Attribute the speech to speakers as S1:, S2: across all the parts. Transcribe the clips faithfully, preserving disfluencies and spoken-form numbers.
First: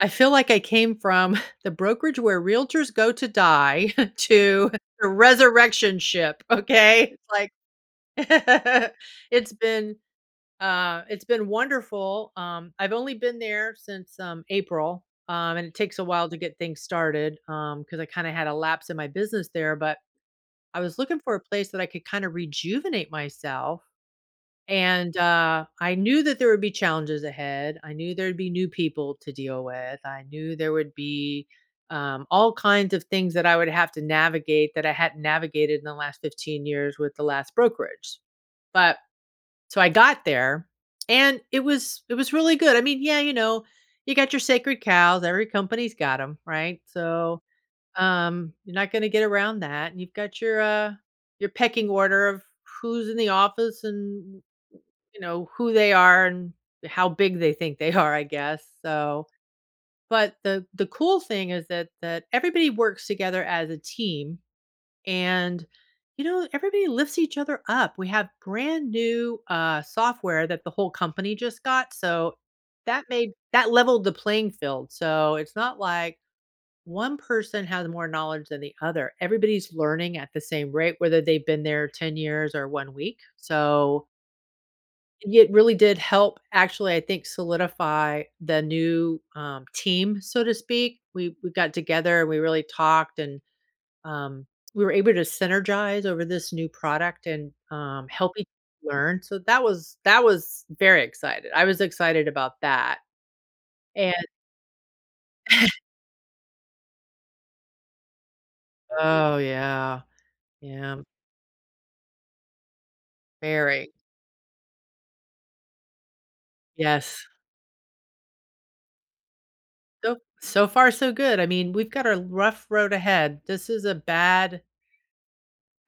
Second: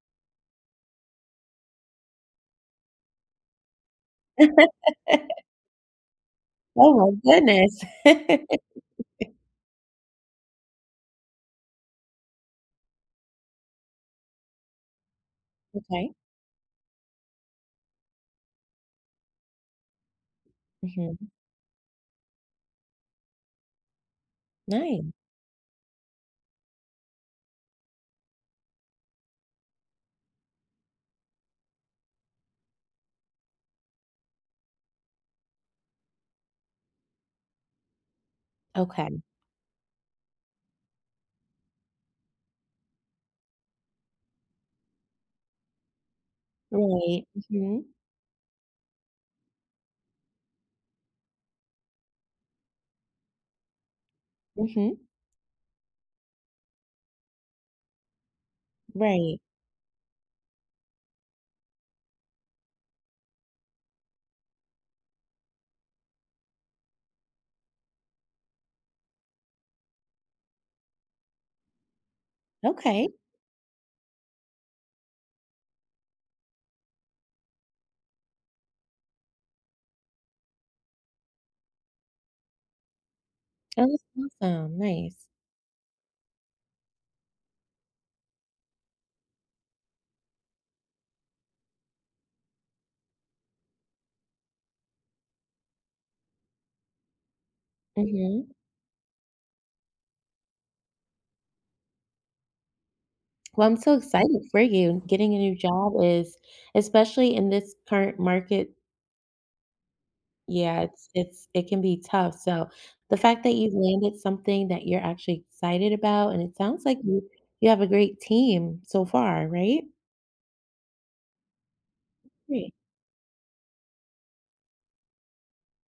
S1: I feel like I came from the brokerage where realtors go to die, to the resurrection ship, okay?
S2: Oh
S1: It's
S2: my
S1: like
S2: goodness.
S1: it's been, uh it's been wonderful, um I've only been there since, um, April, um, and it takes a
S2: Okay.
S1: while to get things started, um, 'cause I kinda had a lapse in my business there, but I was looking
S2: Mhm.
S1: for a place that I could kinda rejuvenate myself,
S2: Ni
S1: and, uh, I knew that there would be challenges ahead, I knew there'd be new people to deal with, I knew there would be, um, all kinds of things that I would have to navigate that I hadn't navigated in the last fifteen years with the last brokerage, but
S2: Okay.
S1: So I got there, and it was it was really good I mean, yeah, you know, you got your sacred cows, every company's got 'em, right?
S2: Right.
S1: So,
S2: Mhm.
S1: um, you're not gonna get around that, and you've got your, uh your pecking order of who's in the office, and, y
S2: Mhm.
S1: you know, who they are, and how big they think they are, I guess, so
S2: Right.
S1: but the the cool thing is that that everybody works together as a team, and, you know, everybody lifts each other up, we have grand new, uh, software that the whole company just got, so that
S2: Okay.
S1: made that leveled the playing field, so, it's not like one person has more knowledge than the other, everybody's learning at the same rate, whether they've been there ten years, or one week,
S2: That was
S1: so
S2: awesome, nice.
S1: i it really did help, actually, I think, solidify the new, um, team, so to speak. We we got together, we really talked, and, um, we were able to synergize over this new product and, um, help each
S2: Mhm.
S1: other learn, so, that was that was very excited. I was excited about that,
S2: Well, I'm so
S1: and
S2: excited for you. Getting a new job is especially in this current market
S1: Oh, yeah.
S2: Yeah,
S1: Yeah.
S2: it's it's it can be tough, so the fact that you've
S1: Very.
S2: landed something that you're actually excited about, and it sounds like you
S1: Yes.
S2: you have a great team so far, right?
S1: So so far, so good, I mean, we've got a rough
S2: Great.
S1: road ahead. This is a bad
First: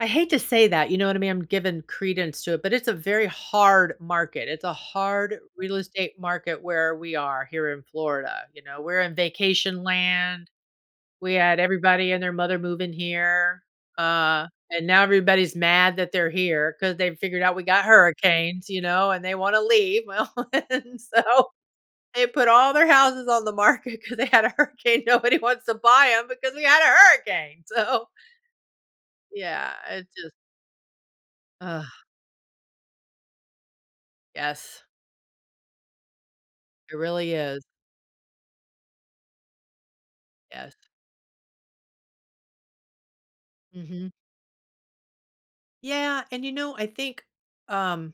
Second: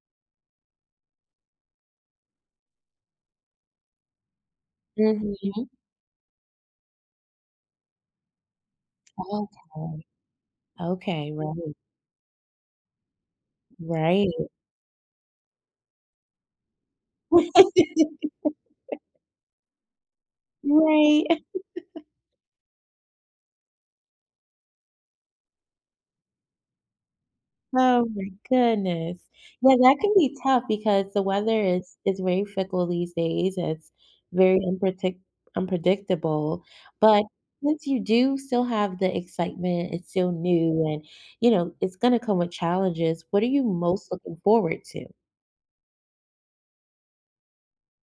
S1: I hate to say that, you know what I mean? I'm giving credence to it, but it's a very hard market, it's a hard
S2: Mhm.
S1: real estate market where we are, here in Florida, you know? We're in
S2: Well, that's
S1: vacation
S2: good.
S1: land,
S2: Okay
S1: we had
S2: [unintelligible]
S1: everybody and their mother moving here,
S2: Right.
S1: uh, and now everybody's mad that they're here, 'cause they've figured out we got hurricanes, you know, and they wanna leave, well and
S2: Right.
S1: so they put all their houses on the market 'cause they had a hurricane, nobody wants to buy 'em because we had a hurricane!
S2: Oh
S1: So
S2: my goodness.
S1: Yeah,
S2: Yeah, that
S1: it
S2: can
S1: just
S2: be tough, because the weather
S1: Ugh.
S2: is is very fickle these days, and it's very
S1: Yes.
S2: unpretic unpredictable,
S1: It
S2: but
S1: really is.
S2: since you do still have the excitement, it's still
S1: Yes.
S2: new, and you know, it's gonna come with challenges, what are you
S1: Mhm.
S2: most looking forward to?
S1: Yeah, and, you know, I think, um